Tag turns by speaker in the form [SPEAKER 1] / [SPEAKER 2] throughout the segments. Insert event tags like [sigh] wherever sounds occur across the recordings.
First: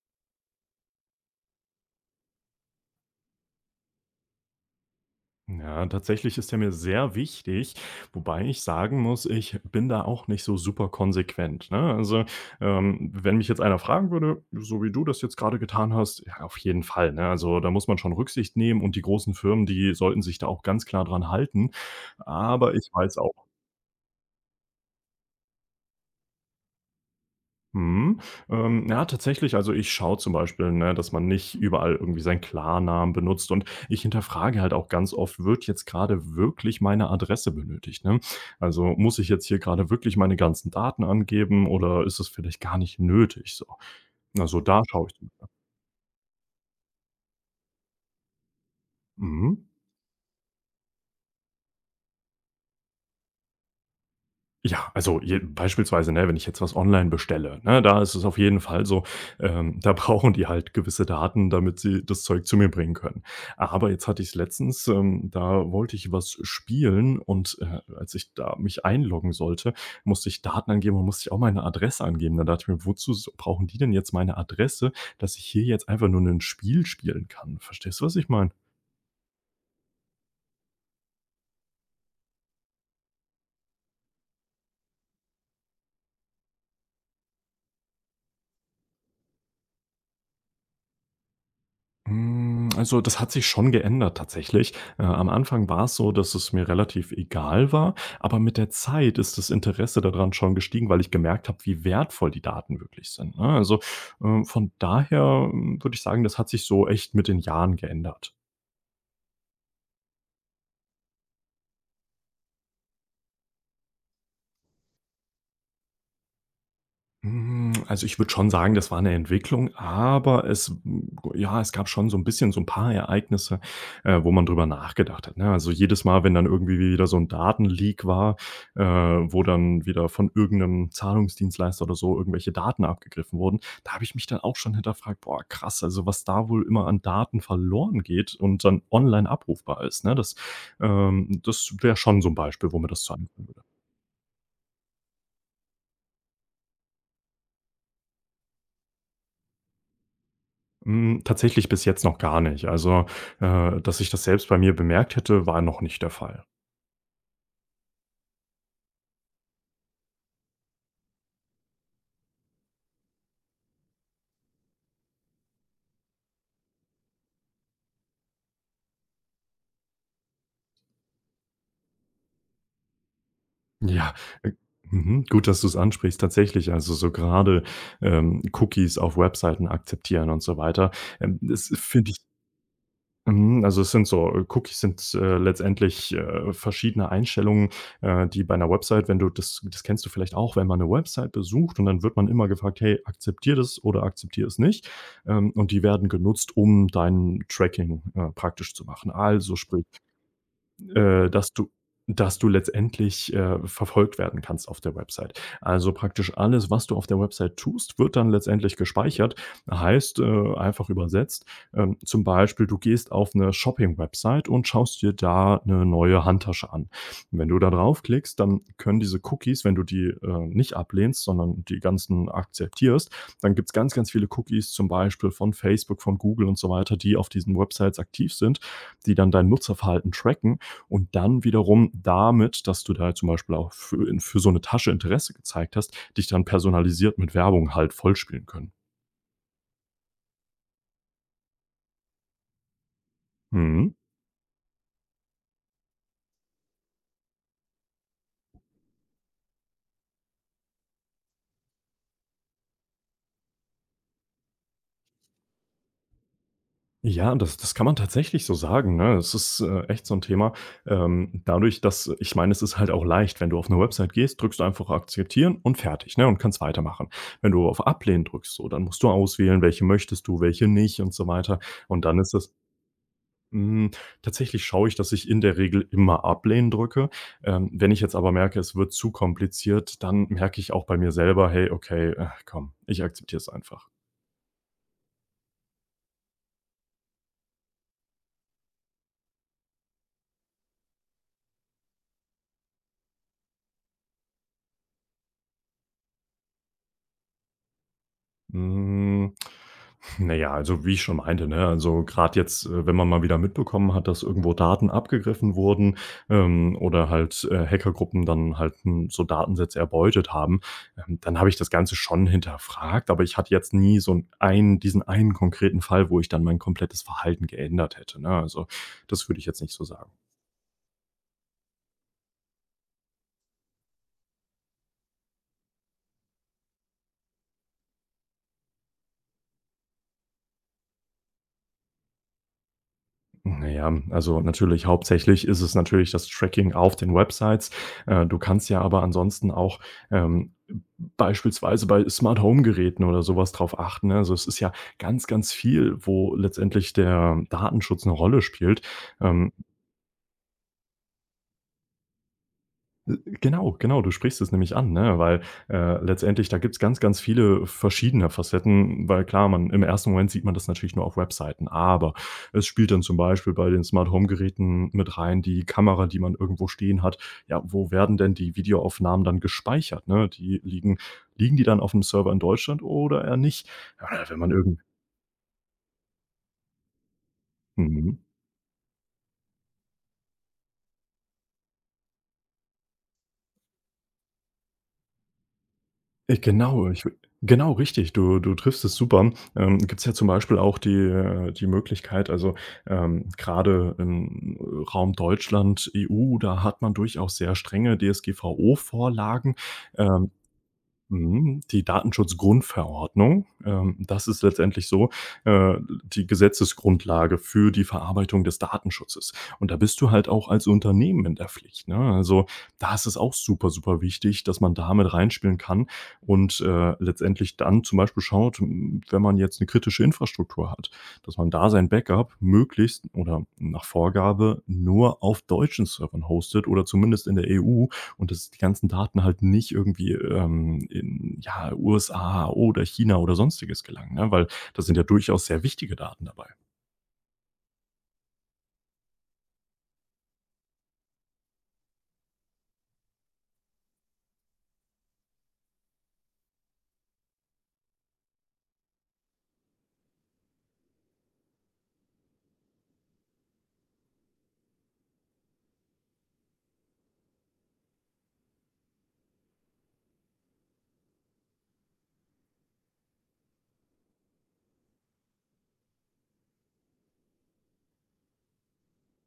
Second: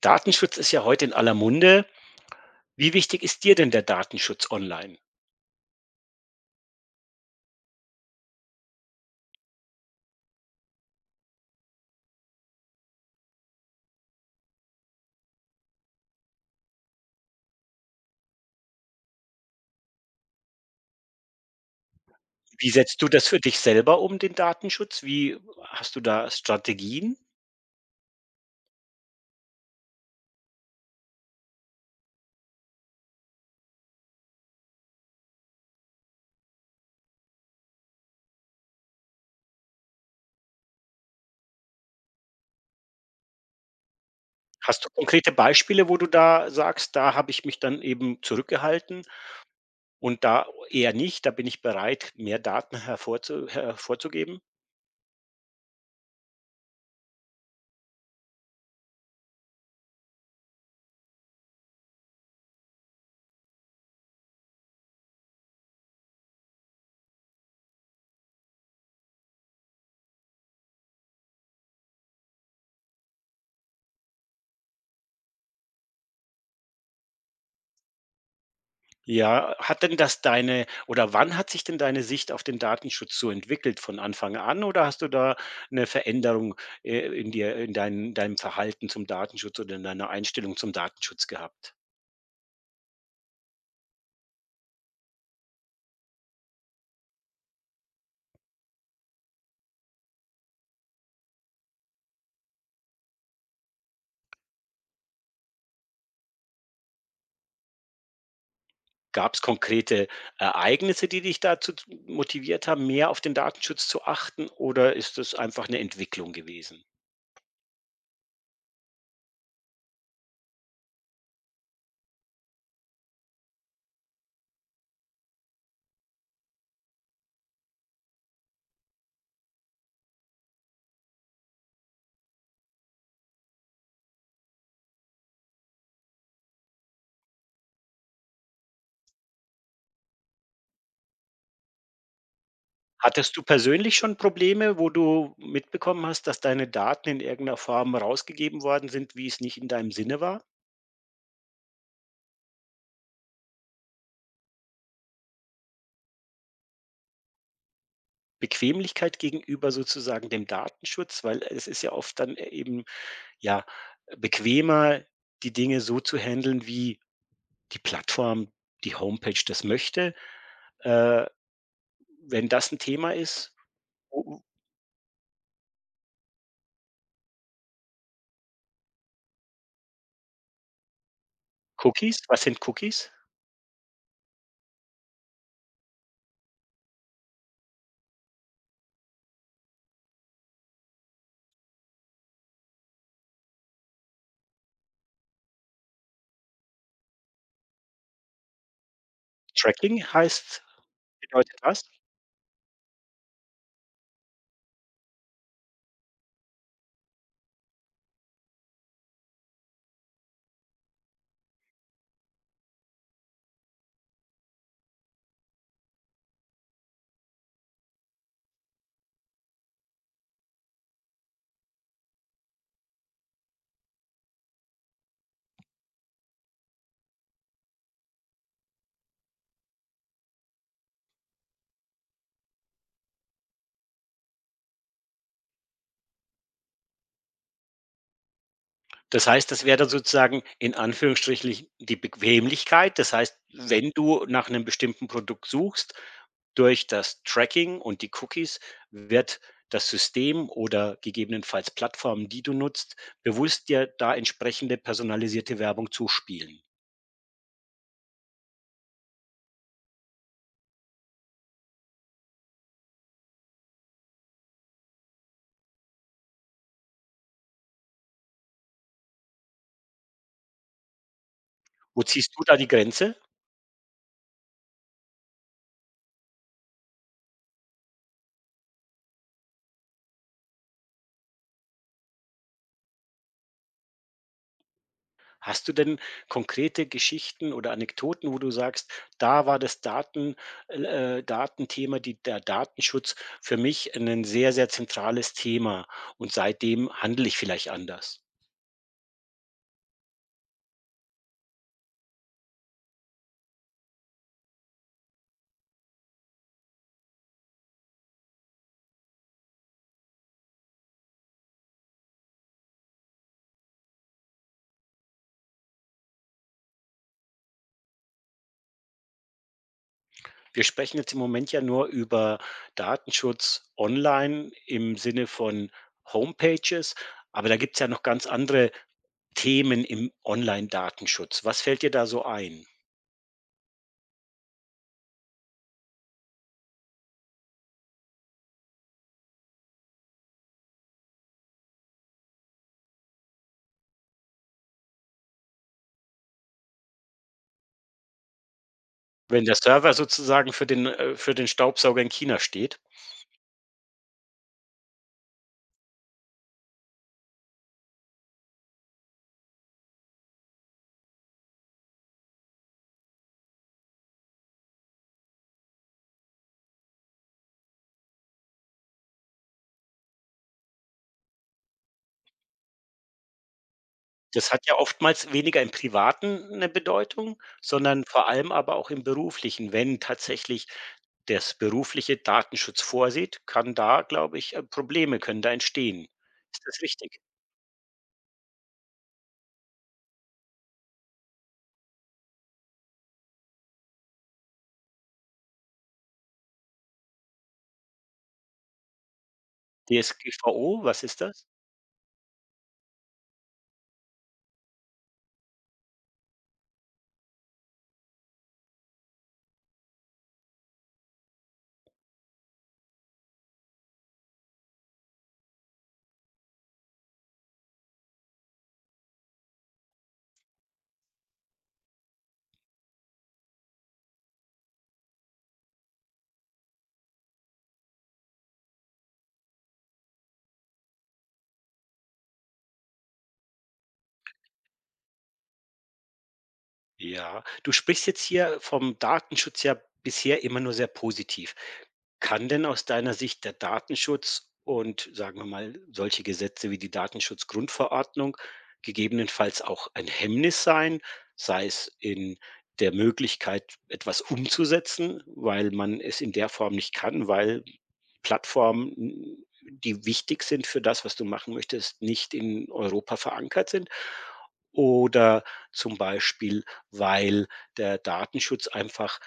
[SPEAKER 1] Datenschutz ist ja heute in aller Munde. Wie wichtig ist dir denn der Datenschutz online?
[SPEAKER 2] Ja, tatsächlich ist er mir sehr wichtig, wobei ich sagen muss, ich bin da auch nicht so super konsequent. Ne? Also, wenn mich jetzt einer fragen würde, so wie du das jetzt gerade getan hast, ja, auf jeden Fall. Ne? Also, da muss man schon Rücksicht nehmen und die großen Firmen, die sollten sich da auch ganz klar dran halten.
[SPEAKER 1] Wie
[SPEAKER 2] Aber ich
[SPEAKER 1] setzt du
[SPEAKER 2] weiß
[SPEAKER 1] das
[SPEAKER 2] auch.
[SPEAKER 1] für dich selber um, den Datenschutz? Wie hast du da Strategien?
[SPEAKER 2] Mhm. Ja, tatsächlich. Also ich schaue zum Beispiel, ne, dass man nicht überall irgendwie seinen Klarnamen benutzt, und ich hinterfrage halt auch ganz oft, wird jetzt gerade wirklich meine Adresse benötigt? Ne? Also muss ich jetzt hier gerade wirklich meine ganzen Daten angeben oder ist es vielleicht gar nicht nötig? So. Also da
[SPEAKER 1] Hast du
[SPEAKER 2] schaue
[SPEAKER 1] konkrete
[SPEAKER 2] ich.
[SPEAKER 1] Beispiele, wo du da sagst: „Da habe ich mich dann eben zurückgehalten
[SPEAKER 2] Mhm.
[SPEAKER 1] und da eher nicht, da bin ich bereit, mehr Daten hervorzugeben?“
[SPEAKER 2] Ja, also je beispielsweise, ne, wenn ich jetzt was online bestelle, ne, da ist es auf jeden Fall so, da [laughs] brauchen die halt gewisse Daten, damit sie das Zeug zu mir bringen können. Aber jetzt hatte ich es letztens, da wollte ich was spielen und, als ich da mich einloggen sollte, musste ich Daten angeben und musste ich auch meine Adresse angeben. Da dachte ich mir: „Wozu s brauchen die denn jetzt meine Adresse, dass ich hier jetzt einfach nur ein Spiel spielen kann?“ Verstehst du, was ich meine?
[SPEAKER 1] Ja, hat denn das deine oder wann hat sich denn deine Sicht auf den Datenschutz so entwickelt? Von Anfang an oder hast du da 'ne Veränderung, in dir in dein deinem Verhalten zum Datenschutz oder in deiner Einstellung zum Datenschutz gehabt?
[SPEAKER 2] Hm, also, das hat sich schon geändert tatsächlich. Am Anfang war es so, dass es mir relativ egal war, aber mit der Zeit ist das Interesse daran schon gestiegen, weil ich gemerkt habe, wie wertvoll die Daten wirklich sind, ne? Also, von daher, hm, würde ich sagen, das hat sich so echt mit den Jahren geändert.
[SPEAKER 1] Gab es konkrete Ereignisse, die dich dazu z motiviert haben, mehr auf den Datenschutz zu achten, oder ist das einfach eine Entwicklung gewesen?
[SPEAKER 2] Hm, also, ich würde schon sagen, das war eine Entwicklung, aber es hm, ja, es gab schon so ein bisschen so ein paar Ereignisse, wo man drüber nachgedacht hat, ne? Also, jedes Mal, wenn dann irgendwie wieder so ein Datenleak war, wo dann wieder von irgendeinem Zahlungsdienstleister oder so irgendwelche Daten abgegriffen wurden, da habe ich mich dann auch schon hinterfragt: „Boah, krass, also, was da wohl immer an Daten verloren geht und dann online abrufbar ist“, ne? Das wäre schon so ein Beispiel, wo mir das zu.
[SPEAKER 1] Hattest du persönlich schon Probleme, wo du mitbekommen hast, dass deine Daten in irgendeiner Form rausgegeben worden sind, wie es nicht in deinem Sinne war?
[SPEAKER 2] Hm, tatsächlich bis jetzt noch gar nicht. Also, dass ich das selbst bei mir bemerkt hätte, war noch nicht der Fall.
[SPEAKER 1] Bequemlichkeit gegenüber sozusagen dem Datenschutz, weil es ist ja oft dann eben, ja, bequemer, die Dinge so zu handeln, wie die Plattform, die Homepage das möchte. Äh, Wenn das ein Thema ist,
[SPEAKER 2] Ja,
[SPEAKER 1] wo
[SPEAKER 2] äh, mhm, gut, dass du es ansprichst. Tatsächlich, also so gerade Cookies auf Webseiten akzeptieren und so weiter, das finde
[SPEAKER 1] Cookies,
[SPEAKER 2] ich.
[SPEAKER 1] was sind Cookies?
[SPEAKER 2] Mhm, also es sind so Cookies sind, letztendlich, verschiedene Einstellungen, die bei einer Website, wenn du das kennst du vielleicht auch, wenn man eine Website besucht und dann wird man immer gefragt: „Hey, akzeptier das oder akzeptier es nicht.“ und die werden genutzt, um dein Tracking, praktisch zu machen. Also sprich
[SPEAKER 1] Tracking heißt
[SPEAKER 2] äh, dass
[SPEAKER 1] bedeutet
[SPEAKER 2] du
[SPEAKER 1] was?
[SPEAKER 2] dass du letztendlich, verfolgt werden kannst auf der Website. Also, praktisch alles, was du auf der Website tust, wird dann letztendlich gespeichert. Heißt, einfach übersetzt, zum Beispiel, du gehst auf eine Shopping-Website und schaust dir da eine neue Handtasche an. Wenn du da draufklickst, dann können diese Cookies, wenn du die, nicht ablehnst, sondern die ganzen akzeptierst, dann gibt's ganz, ganz viele Cookies, zum Beispiel von Facebook, von Google und so weiter, die auf diesen Websites aktiv sind, die dann dein Nutzerverhalten tracken und dann wiederum damit, dass du da zum Beispiel auch für in für so eine Tasche Interesse gezeigt hast, dich dann personalisiert mit Werbung halt vollspielen können.
[SPEAKER 1] Das heißt, das wäre dann sozusagen in Anführungsstrichen die Bequemlichkeit. Das heißt, wenn
[SPEAKER 2] Mhm.
[SPEAKER 1] du nach einem bestimmten Produkt suchst, durch das Tracking und die Cookies wird das System oder gegebenenfalls Plattformen, die du nutzt, bewusst dir da entsprechende personalisierte Werbung zuspielen.
[SPEAKER 2] Ja, das kann man tatsächlich so sagen, ne? Es ist, echt so ein Thema. Dadurch, dass ich meine, es ist halt auch leicht, wenn du auf eine Website gehst, drückst du einfach akzeptieren und fertig, ne, und kannst weitermachen. Wenn du auf Ablehnen drückst, so, dann musst du auswählen, welche möchtest du, welche nicht und so weiter.
[SPEAKER 1] Wo
[SPEAKER 2] Und dann
[SPEAKER 1] ziehst
[SPEAKER 2] ist
[SPEAKER 1] du
[SPEAKER 2] es.
[SPEAKER 1] da die Grenze?
[SPEAKER 2] Hm, tatsächlich schaue ich, dass ich in der Regel immer Ablehnen drücke. Wenn ich jetzt aber merke, es wird zu kompliziert, dann merke ich auch bei mir selber: „Hey, okay, komm, ich akzeptiere es einfach.“
[SPEAKER 1] Hast du denn konkrete Geschichten oder Anekdoten, wo du sagst: „Da war das l Datenthema, die der Datenschutz für mich ein sehr, sehr zentrales Thema und seitdem handle ich vielleicht anders?“
[SPEAKER 2] Hm, na ja, also, wie ich schon meinte, ne, also, gerade jetzt, wenn man mal wieder mitbekommen hat, dass irgendwo Daten abgegriffen wurden, oder halt, Hackergruppen dann halt 'n so Datensätze erbeutet haben, dann habe ich das Ganze schon hinterfragt, aber ich hatte jetzt nie so einen diesen einen konkreten Fall, wo ich dann mein komplettes Verhalten geändert hätte, ne? Also, das würde ich jetzt nicht so sagen.
[SPEAKER 1] Wir sprechen jetzt im Moment ja nur über Datenschutz online im Sinne von Homepages, aber da gibt es ja noch ganz andere Themen im Online-Datenschutz. Was fällt dir da so ein,
[SPEAKER 2] Na ja, also natürlich hauptsächlich ist es natürlich das Tracking auf den Websites. Du kannst ja aber ansonsten auch, ähm, beispielsweise bei Smart Home Geräten oder sowas was drauf achten, ne? Also, es ist ja ganz, ganz viel, wo letztendlich der Datenschutz eine Rolle spielt.
[SPEAKER 1] wenn
[SPEAKER 2] Ähm.
[SPEAKER 1] der Server sozusagen für den Staubsauger in China steht?
[SPEAKER 2] Genau, genau, du sprichst es nämlich an, ne? Weil, letztendlich da gibt's ganz, ganz viele verschiedene Facetten, weil klar, man im ersten Moment sieht man das natürlich nur auf Webseiten, aber es spielt dann zum Beispiel bei den Smart Home Geräten mit rein die Kamera, die man irgendwo stehen hat. Ja, wo werden denn die Videoaufnahmen dann gespeichert, ne? Die liegen liegen die dann auf dem Server in Deutschland oder eher nicht? Ja, wenn man
[SPEAKER 1] Das hat ja
[SPEAKER 2] irgend
[SPEAKER 1] oftmals weniger im Privaten eine Bedeutung, sondern
[SPEAKER 2] mhm.
[SPEAKER 1] vor allem aber auch im Beruflichen. Wenn tatsächlich das berufliche Datenschutz vorsieht, kann da, glaube ich, Probleme können da entstehen. Ist das
[SPEAKER 2] Genau, ich wü
[SPEAKER 1] richtig?
[SPEAKER 2] Genau, richtig. Du triffst es super. Gibt es ja zum Beispiel auch die die Möglichkeit also, grade im Raum Deutschland, EU, da hat man durchaus sehr strenge DSGVO-Vorlagen. Ähm.
[SPEAKER 1] DSGVO, was ist das?
[SPEAKER 2] Mhm, die Datenschutzgrundverordnung, das ist letztendlich so, äh, die Gesetzesgrundlage für die Verarbeitung des Datenschutzes. Und da bist du halt auch als Unternehmen in der Pflicht, ne? Also, da ist es auch super, super wichtig, dass man da mit reinspielen kann und, letztendlich dann zum Beispiel schaut, hm, wenn man jetzt eine kritische Infrastruktur hat, dass man da sein Backup möglichst oder nach Vorgabe nur auf deutschen Servern hostet oder zumindest in der EU, und dass die ganzen Daten halt nicht irgendwie, in, ja, USA oder China oder Sonstiges gelangen, ne? Weil das sind ja durchaus sehr wichtige Daten dabei.
[SPEAKER 1] Ja, du sprichst jetzt hier vom Datenschutz ja bisher immer nur sehr positiv. Kann denn aus deiner Sicht der Datenschutz und sagen wir mal solche Gesetze wie die Datenschutzgrundverordnung gegebenenfalls auch ein Hemmnis sein, sei es in der Möglichkeit, etwas umzusetzen, weil man es in der Form nicht kann, weil die wichtig sind für das, was du machen möchtest, nicht in Europa verankert sind? Oder zum Beispiel weil der Datenschutz einfach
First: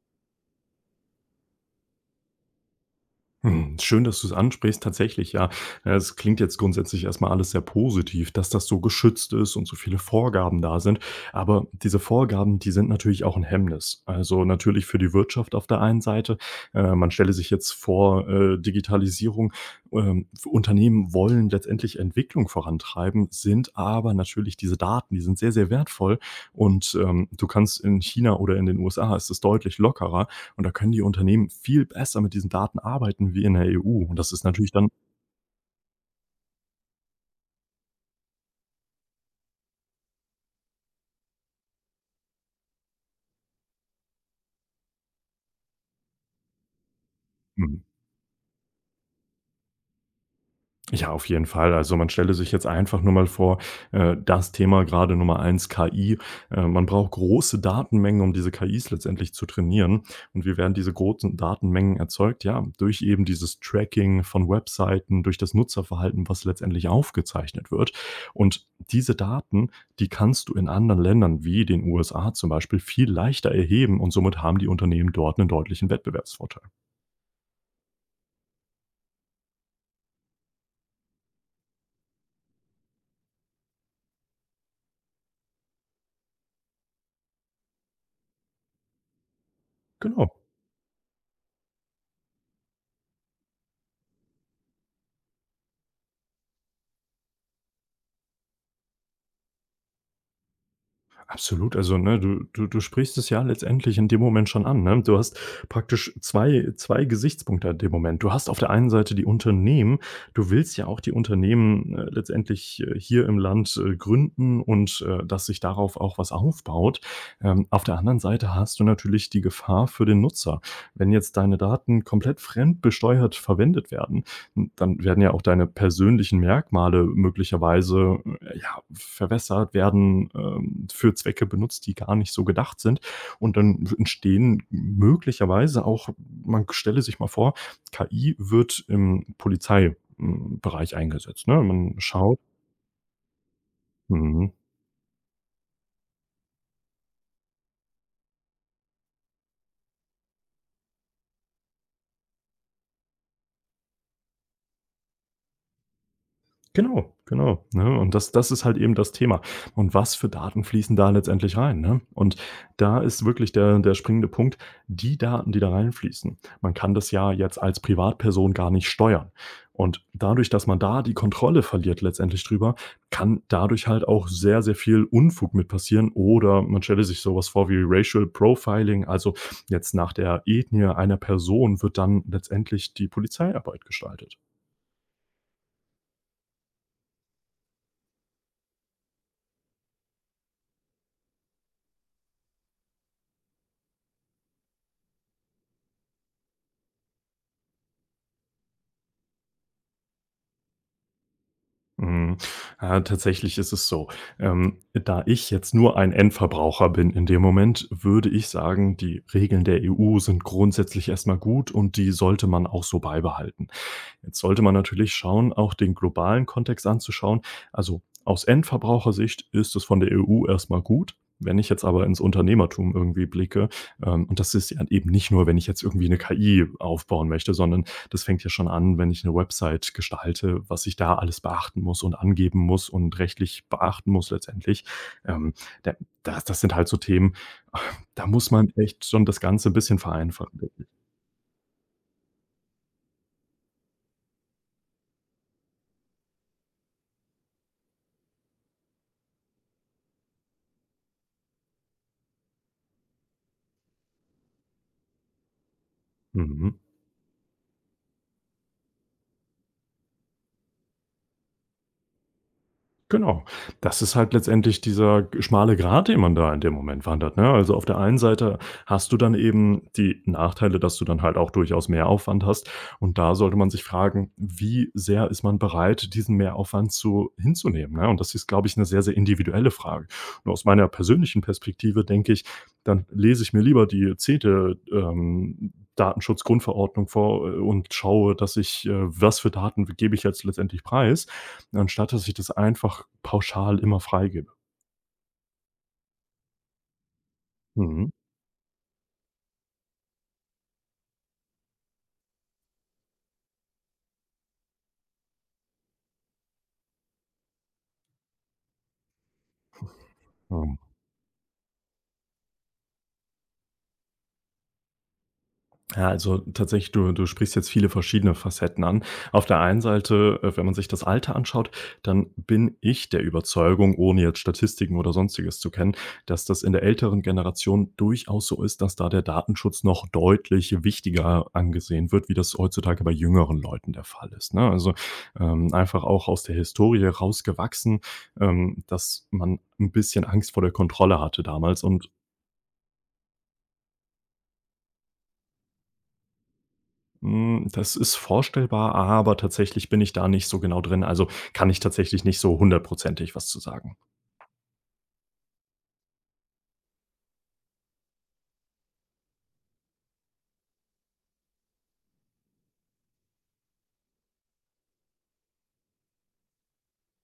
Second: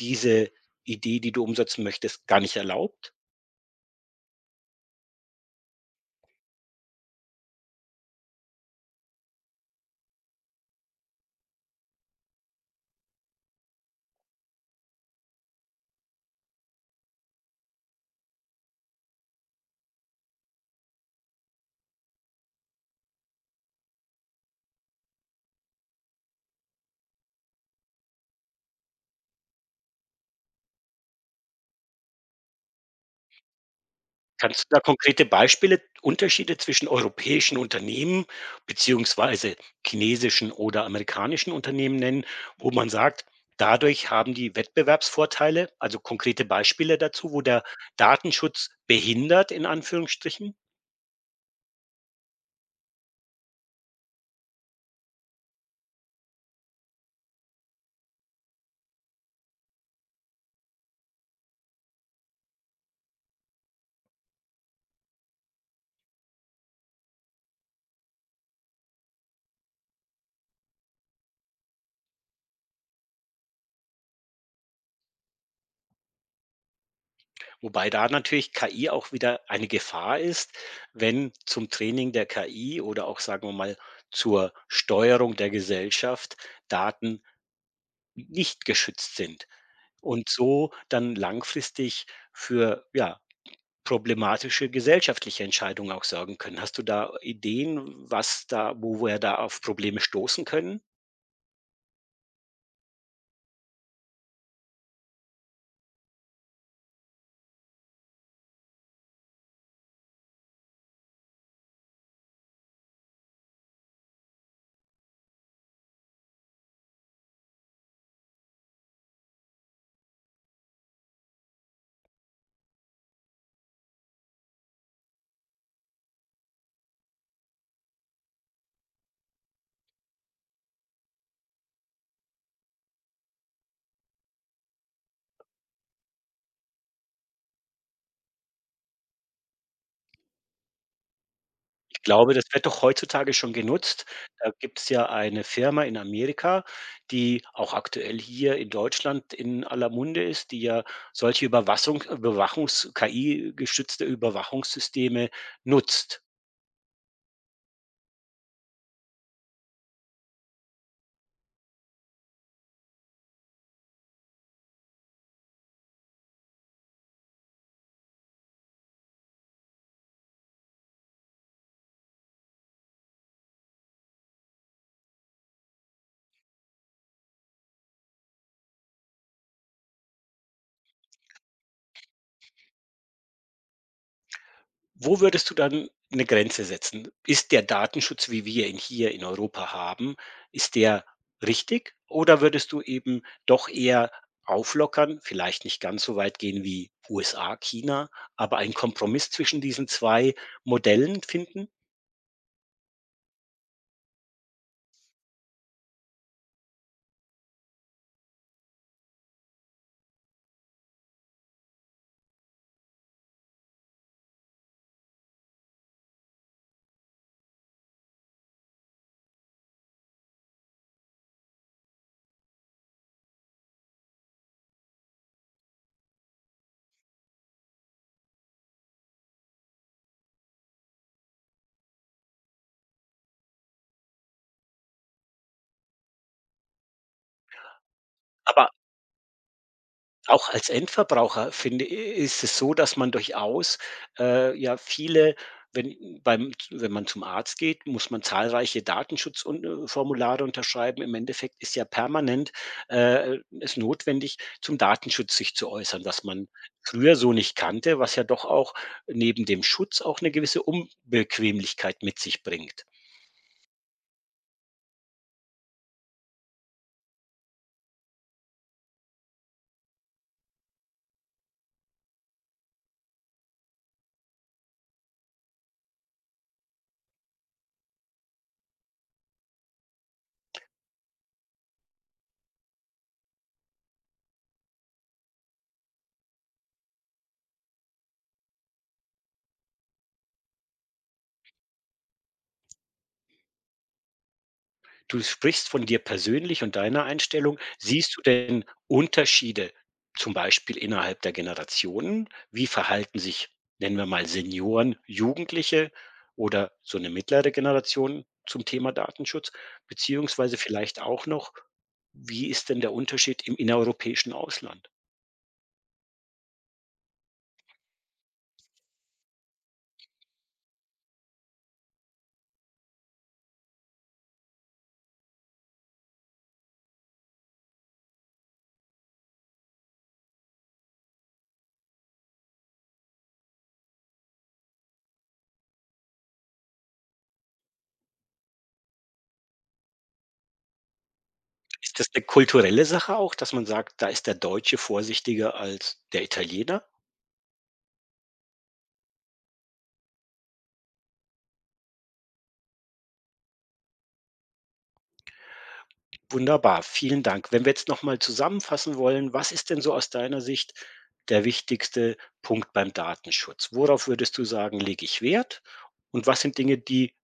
[SPEAKER 1] diese Idee, die du umsetzen möchtest, gar nicht erlaubt?
[SPEAKER 2] Hm, schön, dass du es ansprichst. Tatsächlich, ja. Ja, es klingt jetzt grundsätzlich erst mal alles sehr positiv, dass das so geschützt ist und so viele Vorgaben da sind. Aber diese Vorgaben, die sind natürlich auch ein Hemmnis. Also, natürlich für die Wirtschaft auf der einen Seite. Man stelle sich jetzt vor, Digitalisierung, Unternehmen wollen letztendlich Entwicklung vorantreiben, sind aber natürlich diese Daten, die sind sehr, sehr wertvoll und, du kannst in China oder in den USA ist es deutlich lockerer und da können die Unternehmen viel besser mit diesen Daten arbeiten wie in der EU. Und das ist
[SPEAKER 1] Kannst du
[SPEAKER 2] natürlich
[SPEAKER 1] da
[SPEAKER 2] dann
[SPEAKER 1] konkrete Beispiele Unterschiede zwischen europäischen Unternehmen beziehungsweise chinesischen oder amerikanischen Unternehmen nennen, wo man sagt, dadurch haben die Wettbewerbsvorteile, also konkrete Beispiele dazu, wo der
[SPEAKER 2] mhm.
[SPEAKER 1] Datenschutz behindert in Anführungsstrichen?
[SPEAKER 2] Ja, auf jeden Fall. Also, man stelle sich jetzt einfach nur mal vor, das Thema gerade Nummer 1 KI. Man braucht große Datenmengen, um diese KIs letztendlich zu trainieren. Und wie werden diese großen Datenmengen erzeugt? Ja, durch eben dieses Tracking von Webseiten, durch das Nutzerverhalten, was letztendlich aufgezeichnet wird. Und diese Daten, die kannst du in anderen Ländern wie den USA zum Beispiel viel leichter erheben und somit haben die Unternehmen dort einen deutlichen Wettbewerbsvorteil.
[SPEAKER 1] Wobei da natürlich KI auch wieder eine Gefahr ist, wenn zum Training der KI oder auch, sagen wir mal, zur Steuerung der Gesellschaft Daten nicht geschützt sind und
[SPEAKER 2] Genau.
[SPEAKER 1] so dann langfristig für ja, problematische gesellschaftliche Entscheidungen auch sorgen können. Hast du da Ideen, was da, wo wir da auf Probleme stoßen können?
[SPEAKER 2] Absolut, also, ne, du sprichst es ja letztendlich in dem Moment schon an, ne? Du hast praktisch zwei Gesichtspunkte in dem Moment. Du hast auf der einen Seite die Unternehmen. Du willst ja auch die Unternehmen, letztendlich, hier im Land, gründen und, dass sich darauf auch was aufbaut. Auf der anderen Seite hast du natürlich die Gefahr für den Nutzer. Wenn jetzt deine Daten komplett fremdbesteuert verwendet werden, dann werden ja auch deine persönlichen Merkmale möglicherweise, ja, verwässert, werden, für Zwecke benutzt, die gar nicht so gedacht sind. Und dann entstehen möglicherweise auch, man stelle sich mal vor, KI wird im Polizeibereich eingesetzt, ne? Man
[SPEAKER 1] Ich glaube,
[SPEAKER 2] schaut
[SPEAKER 1] das wird doch heutzutage schon genutzt.
[SPEAKER 2] mhm.
[SPEAKER 1] Da gibt es ja eine Firma in Amerika, die auch aktuell hier in Deutschland in aller Munde ist, die ja solche Überwassung Überwachungs KI-gestützte Überwachungssysteme nutzt.
[SPEAKER 2] Genau, genau, ne? Und das ist halt eben das Thema. Und was für Daten fließen da letztendlich rein, ne? Und da ist wirklich der springende Punkt, die Daten, die da reinfließen. Man kann das ja jetzt als Privatperson gar nicht steuern. Und dadurch, dass man da die Kontrolle verliert letztendlich drüber, kann dadurch halt auch sehr, sehr viel Unfug mit passieren, oder man stelle sich sowas vor wie Racial Profiling, also jetzt nach der Ethnie einer Person wird dann letztendlich die Polizeiarbeit gestaltet.
[SPEAKER 1] Wo würdest du dann eine Grenze setzen? Ist der Datenschutz, wie wir ihn hier in Europa haben, ist der richtig oder würdest du eben doch eher auflockern, vielleicht nicht ganz so weit gehen wie USA, China, aber einen Kompromiss zwischen diesen 2 Modellen finden,
[SPEAKER 2] Mhm. Ah, tatsächlich ist es so. Da ich jetzt nur ein Endverbraucher bin in dem Moment, würde ich sagen, die Regeln der EU sind grundsätzlich erstmal gut und die sollte man auch so beibehalten. Jetzt sollte man natürlich schauen, auch den globalen Kontext anzuschauen. Also aus Endverbrauchersicht ist es von der EU erst mal gut. Wenn ich jetzt aber ins Unternehmertum irgendwie blicke, und das ist ja eben nicht nur, wenn ich jetzt irgendwie 'ne KI aufbauen möchte, sondern das fängt ja schon an, wenn ich eine Website gestalte, was ich da alles beachten muss und angeben muss und rechtlich beachten muss letztendlich. Ähm, da das sind halt so Themen, da muss man
[SPEAKER 1] aber
[SPEAKER 2] echt schon das Ganze ein bisschen
[SPEAKER 1] auch
[SPEAKER 2] vereinfachen.
[SPEAKER 1] als Endverbraucher finde ist es so, dass man durchaus, ja, viele wenn man zum Arzt geht, muss man zahlreiche Datenschutzformulare unterschreiben. Im Endeffekt ist ja permanent, es notwendig, zum Datenschutz sich zu äußern, was man
[SPEAKER 2] Mhm.
[SPEAKER 1] früher so nicht kannte, was ja doch auch neben dem Schutz auch eine gewisse Unbequemlichkeit mit sich bringt.
[SPEAKER 2] Genau. Das ist halt letztendlich dieser schmale Grat, den man da in dem Moment wandert, ne? Also, auf der einen Seite hast du dann eben die Nachteile, dass du dann halt auch durchaus Mehraufwand hast, und da sollte man sich fragen, wie sehr ist man bereit, diesen Mehraufwand zu hinzunehmen, ne? Und das ist, glaube ich, eine sehr, sehr individuelle Frage. Und aus meiner persönlichen Perspektive denke ich, dann lese ich mir lieber die CeDe, Datenschutzgrundverordnung vor, und schaue, dass ich, was für Daten gebe ich jetzt letztendlich preis, anstatt dass ich das einfach pauschal immer freigebe.
[SPEAKER 1] Du sprichst von dir persönlich und deiner Einstellung.
[SPEAKER 2] Mhm.
[SPEAKER 1] Siehst du denn Unterschiede, zum Beispiel innerhalb der Generationen? Wie verhalten sich, nennen wir mal Senioren, Jugendliche oder so eine mittlere Generation zum Thema Datenschutz? Beziehungsweise
[SPEAKER 2] Ja.
[SPEAKER 1] vielleicht auch noch, wie ist denn der Unterschied im innereuropäischen Ausland?
[SPEAKER 2] Ja, also tatsächlich, du sprichst jetzt viele verschiedene Facetten an. Auf der einen Seite, wenn man sich das Alter anschaut, dann bin ich der Überzeugung, ohne jetzt Statistiken oder Sonstiges zu kennen, dass das in der älteren Generation durchaus so ist, dass da der Datenschutz noch deutlich wichtiger angesehen wird, wie das heutzutage bei jüngeren Leuten der Fall ist, ne? Also, einfach auch aus der Historie rausgewachsen, dass man ein bisschen Angst vor der Kontrolle hatte damals
[SPEAKER 1] Ist
[SPEAKER 2] und.
[SPEAKER 1] das eine kulturelle Sache auch, dass man sagt, da ist der Deutsche vorsichtiger als der Italiener?
[SPEAKER 2] Hm, das ist vorstellbar, aber tatsächlich bin ich da nicht so genau drin. Also, kann ich tatsächlich nicht so hundertprozentig was zu sagen.
[SPEAKER 1] Wunderbar, vielen Dank. Wenn wir jetzt noch mal zusammenfassen wollen, was ist denn so aus deiner Sicht der wichtigste Punkt beim Datenschutz? Worauf würdest du sagen, lege ich Wert? Und was sind Dinge, die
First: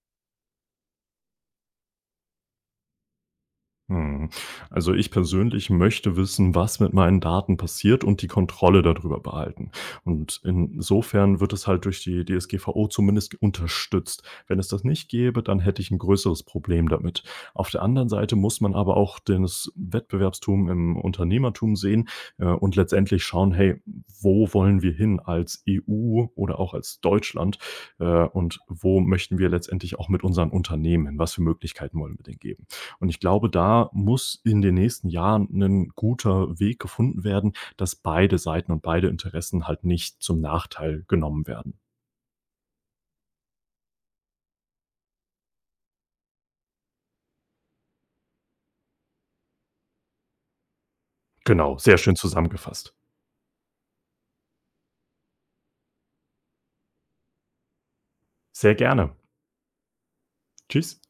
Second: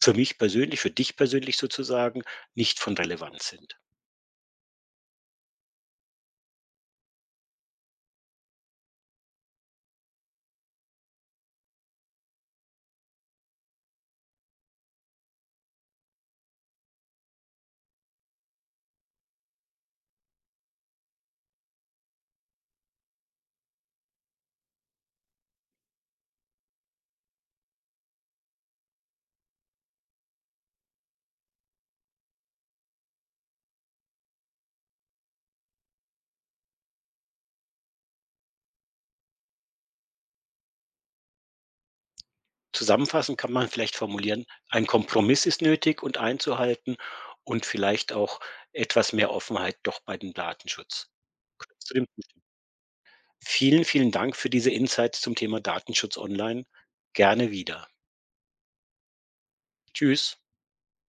[SPEAKER 1] für mich persönlich, für dich persönlich sozusagen, nicht von Relevanz sind?
[SPEAKER 2] Hm. Also ich persönlich möchte wissen, was mit meinen Daten passiert und die Kontrolle darüber behalten. Und insofern wird es halt durch die DSGVO zumindest unterstützt. Wenn es das nicht gäbe, dann hätte ich ein größeres Problem damit. Auf der anderen Seite muss man aber auch das Wettbewerbstum im Unternehmertum sehen, und letztendlich schauen, hey, wo wollen wir hin als EU oder auch als Deutschland, und wo möchten wir letztendlich auch mit unseren Unternehmen hin? Was für Möglichkeiten wollen wir denen geben? Und ich glaube, da muss in den nächsten Jahren ein guter Weg gefunden werden, dass beide Seiten und beide Interessen halt nicht zum Nachteil genommen werden.
[SPEAKER 1] Zusammenfassend kann man vielleicht formulieren, ein Kompromiss ist nötig und einzuhalten und vielleicht auch etwas mehr Offenheit doch bei dem Datenschutz.
[SPEAKER 2] Genau,
[SPEAKER 1] Könntest du
[SPEAKER 2] sehr
[SPEAKER 1] dem
[SPEAKER 2] schön
[SPEAKER 1] zustimmen?
[SPEAKER 2] zusammengefasst.
[SPEAKER 1] Vielen, vielen Dank für diese Insights zum Thema Datenschutz online. Gerne wieder.
[SPEAKER 2] Sehr gerne.
[SPEAKER 1] Tschüss.
[SPEAKER 2] Tschüss.